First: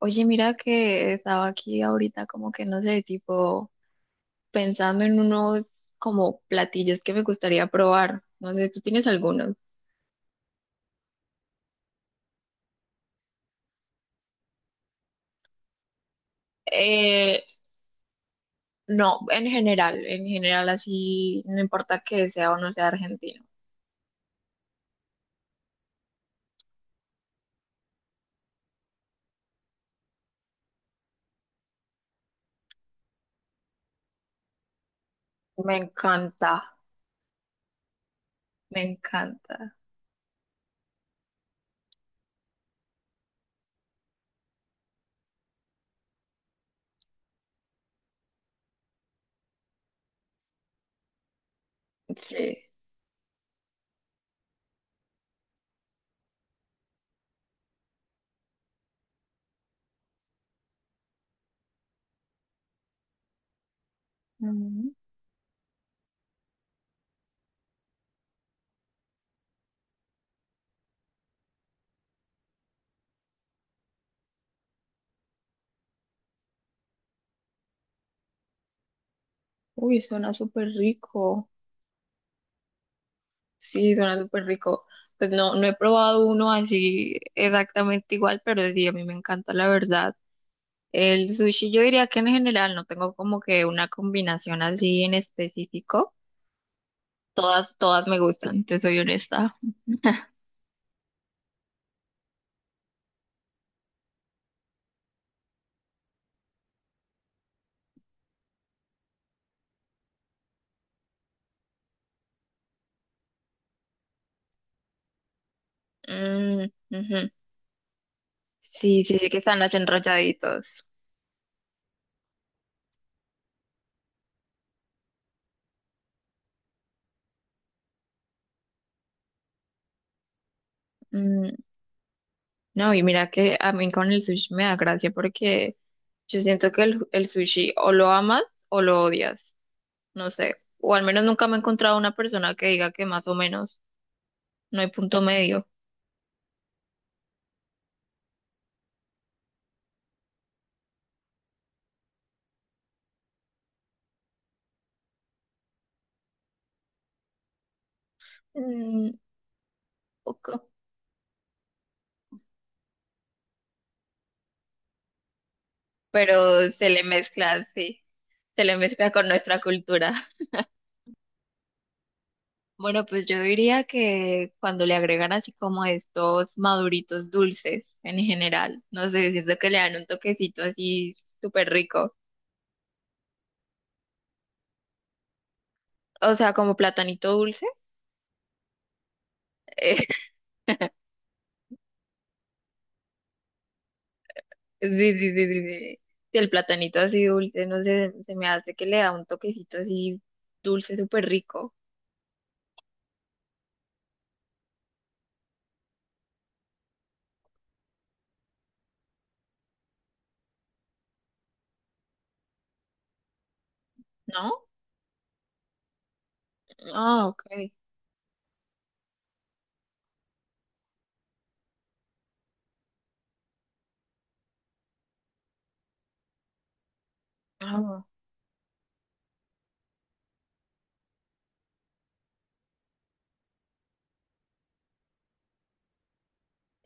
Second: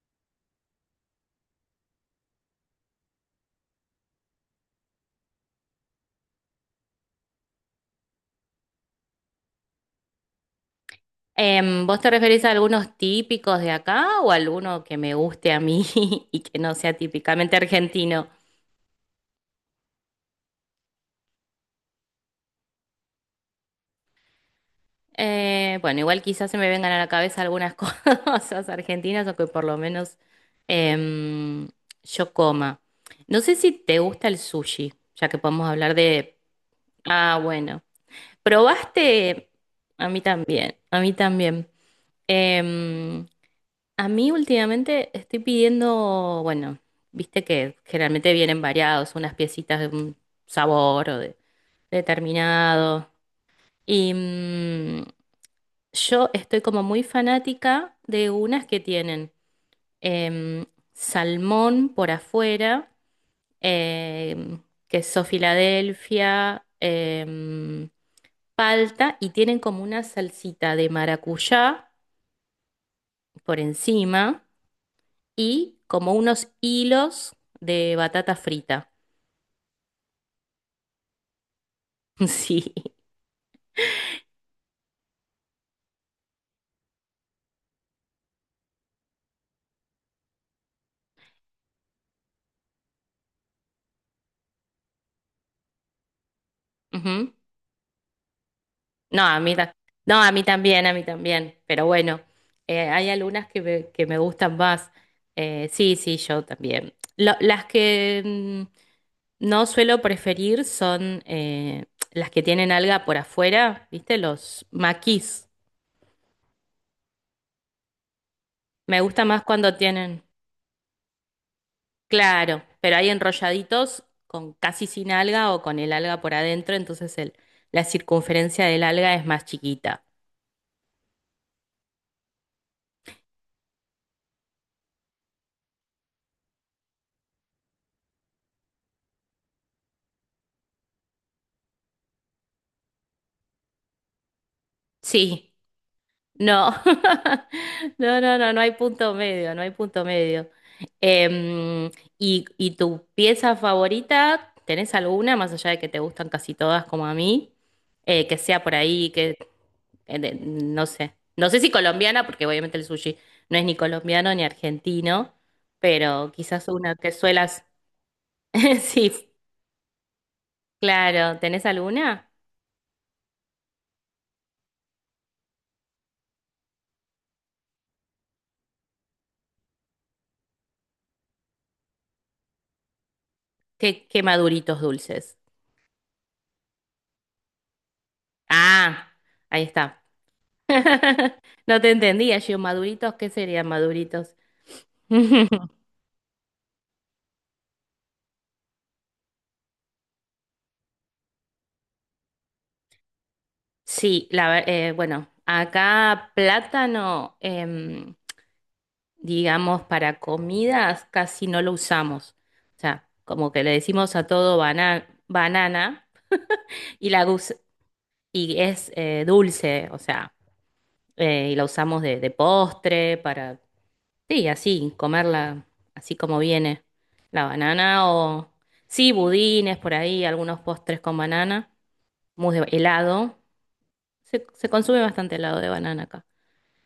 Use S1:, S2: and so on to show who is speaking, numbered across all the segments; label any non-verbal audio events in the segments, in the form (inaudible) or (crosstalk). S1: Oye, mira que estaba aquí ahorita como que no sé, tipo pensando en unos como platillos que me gustaría probar. No sé, ¿tú tienes algunos?
S2: ¿Vos te referís a algunos típicos de acá o alguno que me guste a mí (laughs) y que no sea
S1: Eh,
S2: típicamente argentino?
S1: no, en general así, no importa que sea o no sea argentino.
S2: Bueno, igual quizás se me vengan a la cabeza algunas (laughs) cosas argentinas o que por lo menos em, yo coma. No sé si te gusta el sushi, ya que podemos
S1: Me
S2: hablar de...
S1: encanta,
S2: Ah, bueno.
S1: me
S2: ¿Probaste?
S1: encanta.
S2: A mí también, a mí también. Em, A mí últimamente estoy pidiendo, bueno, viste que generalmente vienen variados, unas piecitas de un sabor o de
S1: Sí.
S2: determinado. Y yo estoy como muy fanática de unas que tienen em, salmón por afuera, em,
S1: Mm.
S2: queso Filadelfia, palta y tienen como una salsita de maracuyá por encima, y como unos hilos de batata frita.
S1: Uy, suena súper rico.
S2: (laughs) Sí.
S1: Sí, suena súper rico. Pues no he probado uno así exactamente igual, pero sí, a mí me encanta, la verdad. El sushi, yo diría que en general no tengo como que una combinación así en específico.
S2: Ujú.
S1: Todas, todas me gustan, te soy
S2: No, a
S1: honesta.
S2: mí, no, a mí también, a mí también. Pero bueno, hay algunas que que me gustan más. Sí, sí, yo también. Las que no suelo preferir son las que tienen alga por afuera, ¿viste? Los maquis.
S1: Mm, ujú.
S2: Me
S1: Sí, sí,
S2: gusta
S1: sí que
S2: más
S1: están las
S2: cuando tienen.
S1: enrolladitos.
S2: Claro, pero hay enrolladitos con casi sin alga o con el alga por adentro, entonces la circunferencia del alga es más chiquita.
S1: Mm, no, y mira que a mí con el sushi me da gracia porque yo siento que el sushi o lo amas o lo odias, no sé. O al menos nunca me he encontrado una persona que diga que más o menos, no hay punto
S2: Sí,
S1: medio.
S2: no, (laughs) no, no, no, no hay punto medio, no hay punto medio. Em, y tu pieza favorita? ¿Tenés alguna, más allá de que te gustan casi todas como a mí? Que sea por
S1: Mm,
S2: ahí,
S1: ok.
S2: no sé. No sé si colombiana, porque obviamente el sushi no es ni colombiano ni argentino, pero quizás
S1: Pero se
S2: una
S1: le
S2: que suelas.
S1: mezcla, sí, se le
S2: (laughs) Sí,
S1: mezcla con nuestra cultura.
S2: claro. ¿Tenés alguna?
S1: Bueno, pues yo diría que cuando le agregan así como estos maduritos dulces en general, no sé, siento que le dan un toquecito así súper rico.
S2: ¿Qué, qué maduritos dulces?
S1: O sea, como platanito dulce.
S2: Ah, ahí
S1: (laughs)
S2: está.
S1: eh,
S2: (laughs) No te entendía, yo, maduritos, ¿qué serían maduritos?
S1: sí, sí, sí, sí,
S2: (laughs)
S1: sí. Sí, el platanito así dulce, no sé, se me hace que le da un toquecito así dulce súper rico,
S2: Sí, bueno, acá plátano, digamos, para comidas casi no lo usamos. O sea, como que le decimos a todo
S1: ¿no?
S2: banana y, la
S1: Ah,
S2: gus-
S1: ok.
S2: y es dulce, o sea, y la usamos de postre para, sí, así, comerla así como viene la banana o, sí, budines por ahí, algunos postres con banana, mousse de helado. Se consume bastante helado de banana acá.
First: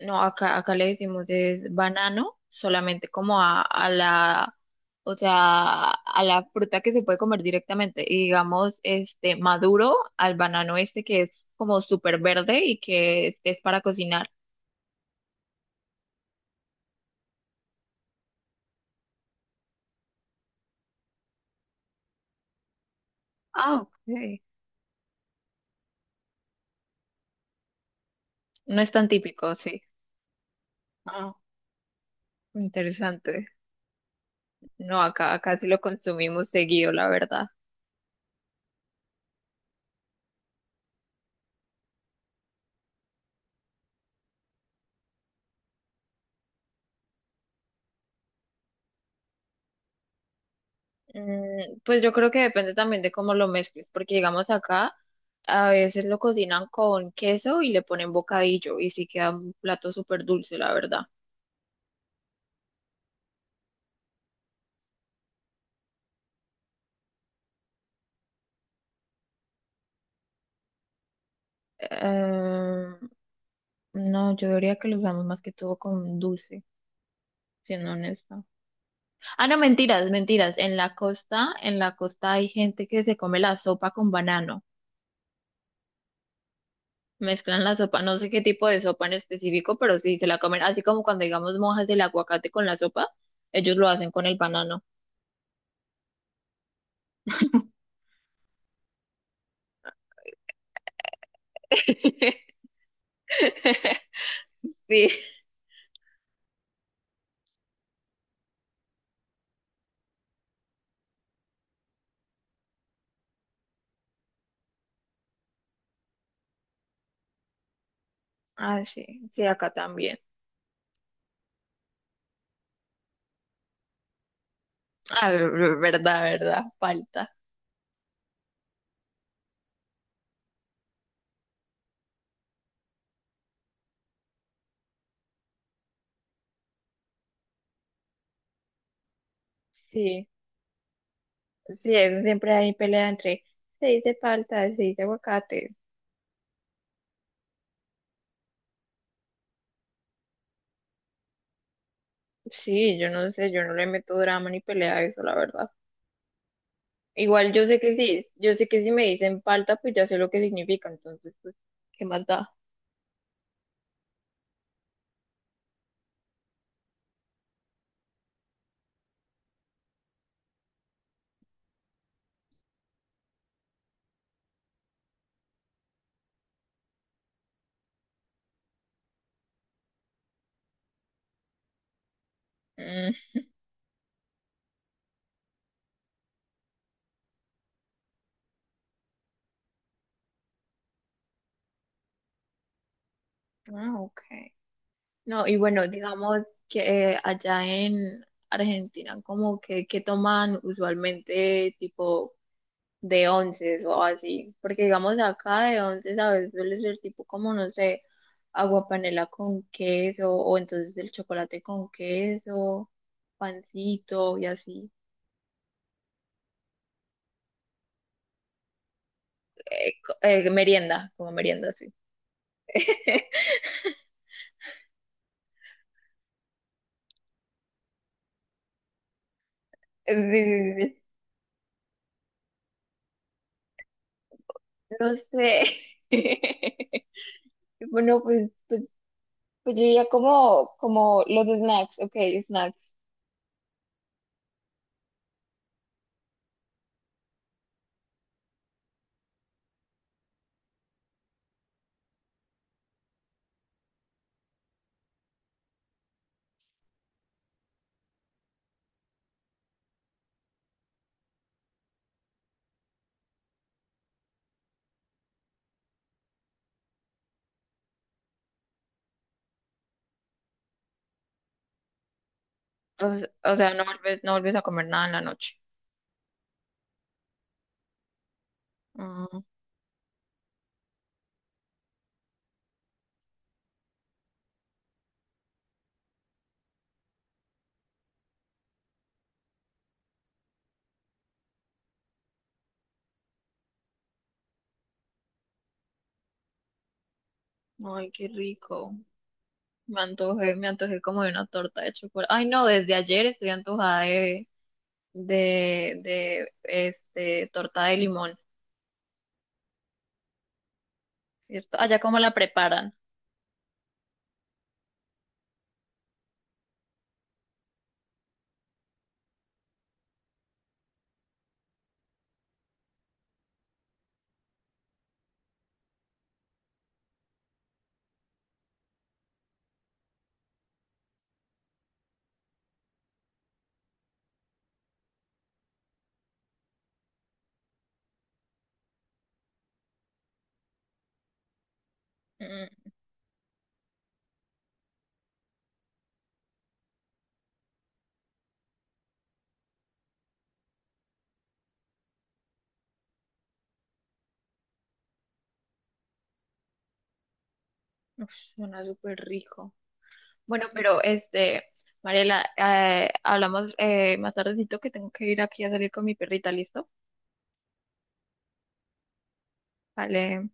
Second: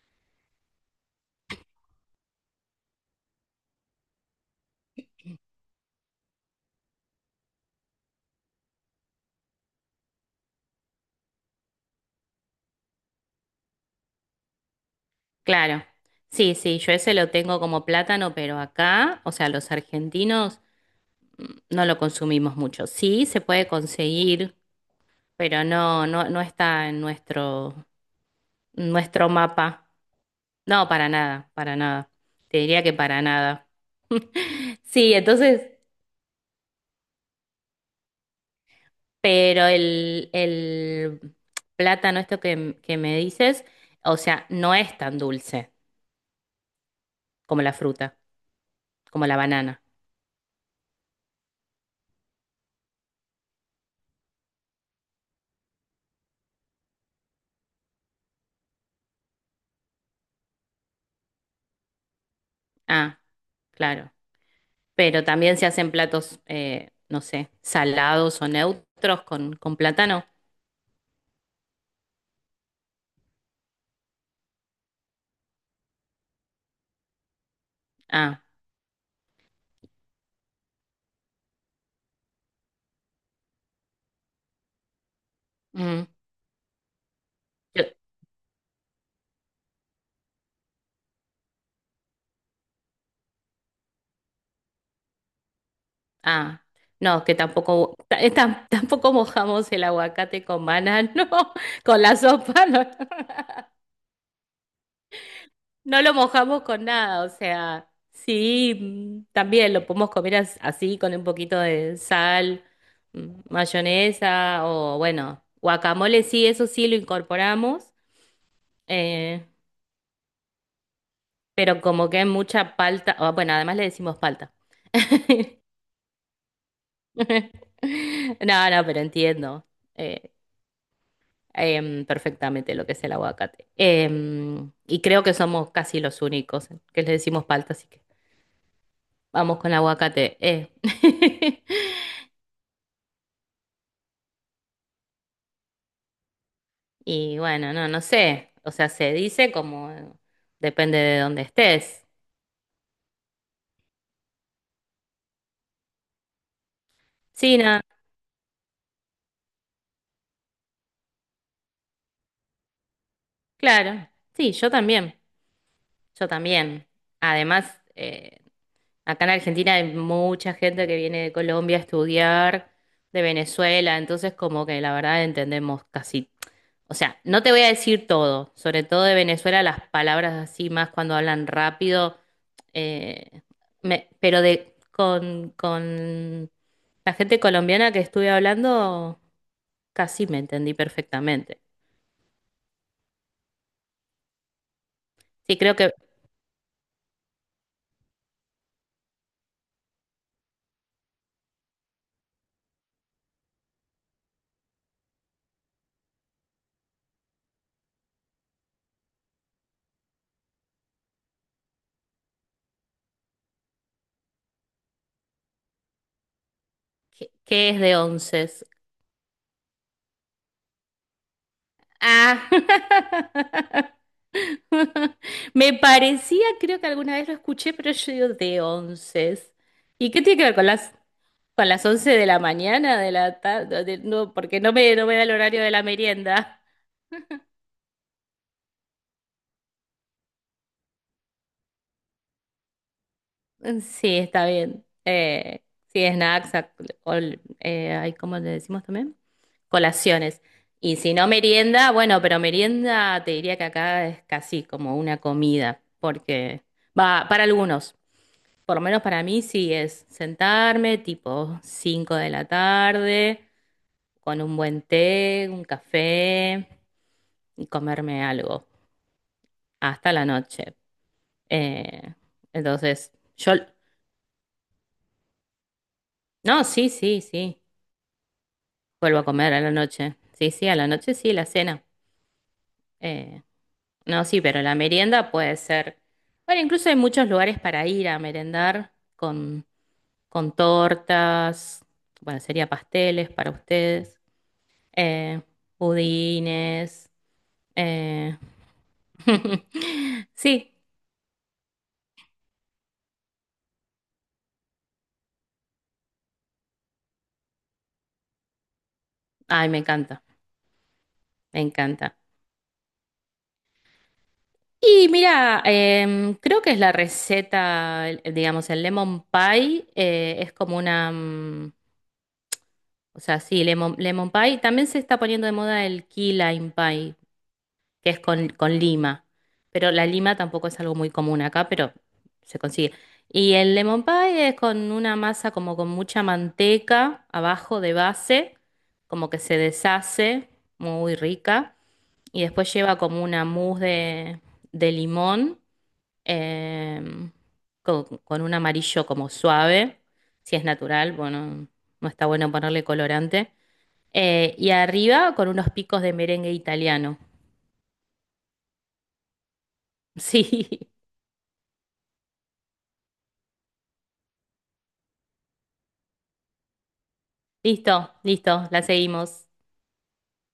S1: No, acá, acá le decimos es banano, solamente como a la, o sea, a la fruta que se puede comer directamente. Y digamos, este maduro al banano este que es como súper verde y que es para cocinar.
S2: Claro. Sí, sí, yo ese lo tengo como plátano, pero acá, o sea, los argentinos mm, no lo consumimos mucho. Sí, se puede
S1: Ah, ok.
S2: conseguir, pero no está en
S1: No es tan
S2: nuestro
S1: típico, sí.
S2: mapa. No, para
S1: Ah,
S2: nada, para nada. Te diría que para
S1: interesante.
S2: nada.
S1: No,
S2: Sí,
S1: acá, acá
S2: entonces,
S1: sí lo consumimos seguido, la verdad.
S2: pero el plátano, esto que me dices, o sea, no es tan dulce como la fruta, como la banana.
S1: Mm, pues yo creo que depende también de cómo lo mezcles, porque digamos acá a veces lo cocinan con queso y le ponen bocadillo y sí queda un plato súper dulce, la verdad.
S2: Ah, claro. Pero también se hacen platos, no sé, salados o neutros con plátano.
S1: Eh, no, yo diría que lo usamos más que todo con dulce, siendo
S2: Ah,
S1: honesta. Ah, no, mentiras, mentiras. En la costa hay gente que se come la sopa con banano.
S2: mm,
S1: Mezclan la
S2: yo-
S1: sopa, no sé qué tipo de sopa en específico, pero sí se la comen, así como cuando digamos mojas del aguacate con la sopa, ellos lo hacen con el banano.
S2: ah, no, que tampoco, tampoco mojamos el aguacate con banano, (laughs) con la
S1: (laughs)
S2: sopa, no,
S1: (laughs) Sí,
S2: no lo mojamos con nada. O sea, sí, mm, también lo podemos comer así, con un poquito de sal, mm, mayonesa o bueno, guacamole, sí, eso sí lo incorporamos.
S1: ah, sí, sí,
S2: eh,
S1: acá también.
S2: pero como que hay mucha palta, o, bueno, además le decimos palta.
S1: Ah, verdad, verdad, falta.
S2: (laughs) No, no, pero entiendo eh, perfectamente lo que es el aguacate. Y creo que somos casi los únicos que le decimos palta, así que vamos con
S1: Sí,
S2: aguacate. Eh.
S1: sí,
S2: (laughs)
S1: eso siempre hay pelea entre se dice falta, se dice aguacate.
S2: Y bueno, no, no sé. O sea, se dice como depende de dónde estés.
S1: Sí, yo no sé, yo no le meto drama ni pelea a eso, la verdad. Igual
S2: Sí,
S1: yo sé
S2: no,
S1: que sí, yo sé que si me dicen falta, pues ya sé lo que significa, entonces, pues, ¿qué más da?
S2: claro. Sí, yo también. Yo también. Además, acá en Argentina hay mucha gente que viene de Colombia a estudiar, de Venezuela, entonces como que la verdad entendemos casi, o sea, no te voy a decir todo, sobre todo de Venezuela, las palabras así más cuando hablan rápido,
S1: Mm,
S2: eh, pero con la gente colombiana que estuve hablando, casi me entendí perfectamente.
S1: ah, ok. No, y
S2: Sí, creo
S1: bueno,
S2: que,
S1: digamos que allá en Argentina, como que toman usualmente, tipo de once o así, porque digamos acá de once a veces suele ser tipo como, no sé, agua panela con queso o entonces el chocolate con queso, pancito y así.
S2: que es de 11.
S1: Merienda, como merienda, sí.
S2: Ah.
S1: (laughs)
S2: (laughs) (laughs) Me parecía, creo que alguna vez lo escuché, pero yo digo de 11. ¿Y
S1: Sí,
S2: qué tiene que ver con
S1: sí,
S2: las
S1: sí.
S2: con las 11 de la mañana, de la tarde? No, porque no no me
S1: No
S2: da el horario
S1: sé.
S2: de la merienda. (laughs)
S1: (laughs) Bueno, pues, pues, pues yo diría como, como los snacks, ok, snacks.
S2: Sí, está bien. Sí, snacks, ay, ¿cómo le decimos también? Colaciones. Y si no merienda, bueno, pero merienda te diría que acá es casi como una comida, porque va, para algunos. Por lo menos para mí sí es sentarme tipo 5 de la tarde, con un buen té, un café y comerme algo hasta la noche. Eh,
S1: O,
S2: entonces, yo...
S1: o sea, no vuelves a comer nada en la noche.
S2: No, sí, sí, sí. Vuelvo a
S1: Mm,
S2: comer a la noche. Sí, sí, a la noche sí, la cena. Eh, no, sí, pero la merienda puede ser... Bueno, incluso hay muchos lugares para ir a merendar con tortas. Bueno, sería pasteles para ustedes. Eh, pudines.
S1: ay, qué
S2: Eh,
S1: rico. Me
S2: (laughs)
S1: antojé, me
S2: sí,
S1: antojé como de una torta de chocolate. Ay, no, desde ayer estoy antojada de este, torta de limón,
S2: ay, me encanta, me
S1: ¿cierto? Allá
S2: encanta.
S1: cómo la preparan.
S2: Y mira, creo que es la receta, digamos, el lemon pie es como una, o sea, sí, lemon pie. También se está poniendo de moda el key lime pie, que es con lima. Pero la lima tampoco es algo muy común acá, pero se consigue. Y el lemon pie es con una masa como con mucha manteca abajo de base, como que se deshace, muy rica. Y
S1: Mm,
S2: después lleva como una mousse de limón, em, con un amarillo como suave, si es natural, bueno, no está bueno ponerle colorante. Y arriba con unos picos de merengue italiano.
S1: uf, suena súper rico. Bueno,
S2: Sí.
S1: pero
S2: (laughs)
S1: este, Mariela, hablamos más tardecito que tengo que ir aquí a salir con mi perrita, ¿listo?
S2: Listo, listo, la seguimos.
S1: Vale.